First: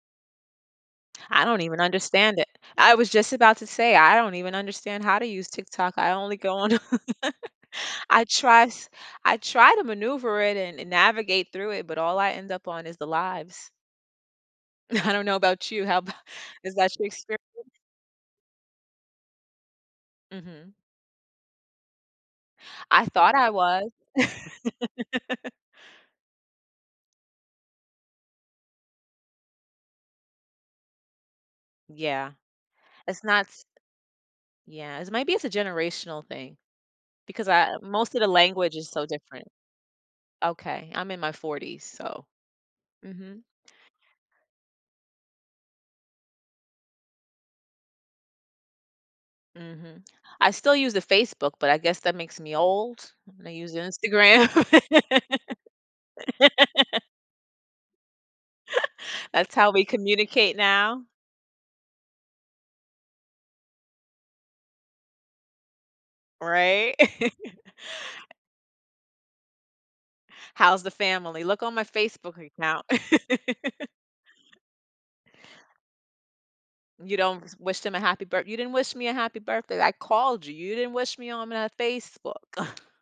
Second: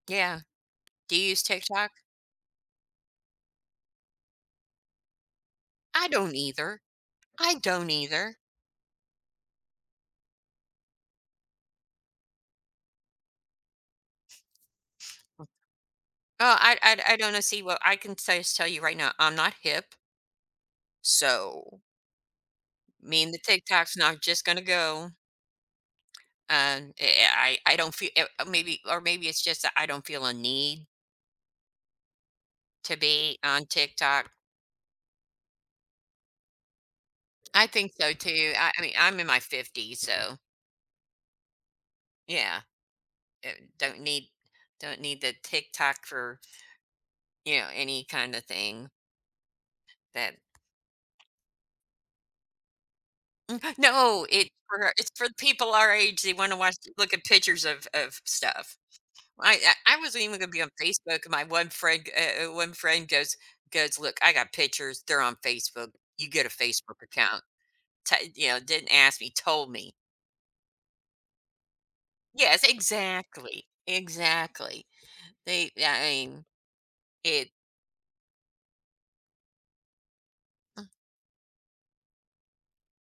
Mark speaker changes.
Speaker 1: Yeah. Do you use
Speaker 2: I don't even
Speaker 1: TikTok?
Speaker 2: understand it, I was just about to say I don't even understand how to use TikTok,
Speaker 1: I
Speaker 2: I
Speaker 1: don't
Speaker 2: only go on
Speaker 1: either. I don't either.
Speaker 2: try s I try to maneuver it and navigate through it, but all I end up on is the "lives".
Speaker 1: Hmm.
Speaker 2: I don't know about you, how about
Speaker 1: Oh,
Speaker 2: is
Speaker 1: I
Speaker 2: that your
Speaker 1: I I don't
Speaker 2: experience?
Speaker 1: see what I can say tell you right now, I'm not hip.
Speaker 2: Mhm.
Speaker 1: So
Speaker 2: I
Speaker 1: mean
Speaker 2: thought
Speaker 1: the
Speaker 2: I was.
Speaker 1: TikTok's not just gonna go. And eh, I I don't fee uh, maybe, or maybe it's just that I don't feel a need
Speaker 2: Yeah,
Speaker 1: to
Speaker 2: it's
Speaker 1: be
Speaker 2: not s
Speaker 1: on TikTok.
Speaker 2: yes, maybe it's a generational thing because
Speaker 1: I
Speaker 2: I
Speaker 1: think so,
Speaker 2: most of the
Speaker 1: too. I
Speaker 2: language
Speaker 1: I
Speaker 2: is
Speaker 1: mean,
Speaker 2: so
Speaker 1: I'm in my
Speaker 2: different.
Speaker 1: 50s, so
Speaker 2: Okay, I'm in my 40s, so
Speaker 1: Yeah.
Speaker 2: mhm.
Speaker 1: Uh, don't need don't need the TikTok for you know, any kind of thing.
Speaker 2: Mhm.
Speaker 1: Then
Speaker 2: I still use the Facebook, but I guess that makes me old, and I
Speaker 1: M
Speaker 2: use
Speaker 1: no,
Speaker 2: Instagram.
Speaker 1: it's for it's for people our age, they wanna watch look at pictures of of stuff. I
Speaker 2: That's how we
Speaker 1: I I wasn't even gonna
Speaker 2: communicate
Speaker 1: be on
Speaker 2: now.
Speaker 1: Facebook, my one friend uh, one friend goes goes, "Look, I got pictures, they're on Facebook, you get a
Speaker 2: Right.
Speaker 1: Facebook account." To you know, didn't ask me, told me.
Speaker 2: How's the family? Look on my Facebook
Speaker 1: Yes,
Speaker 2: account.
Speaker 1: exactly exactly, they yeah, I mean,
Speaker 2: You don't
Speaker 1: it
Speaker 2: wish them a happy birth "You didn't wish me a happy birthday." "I called you." "You didn't wish me on my Facebook."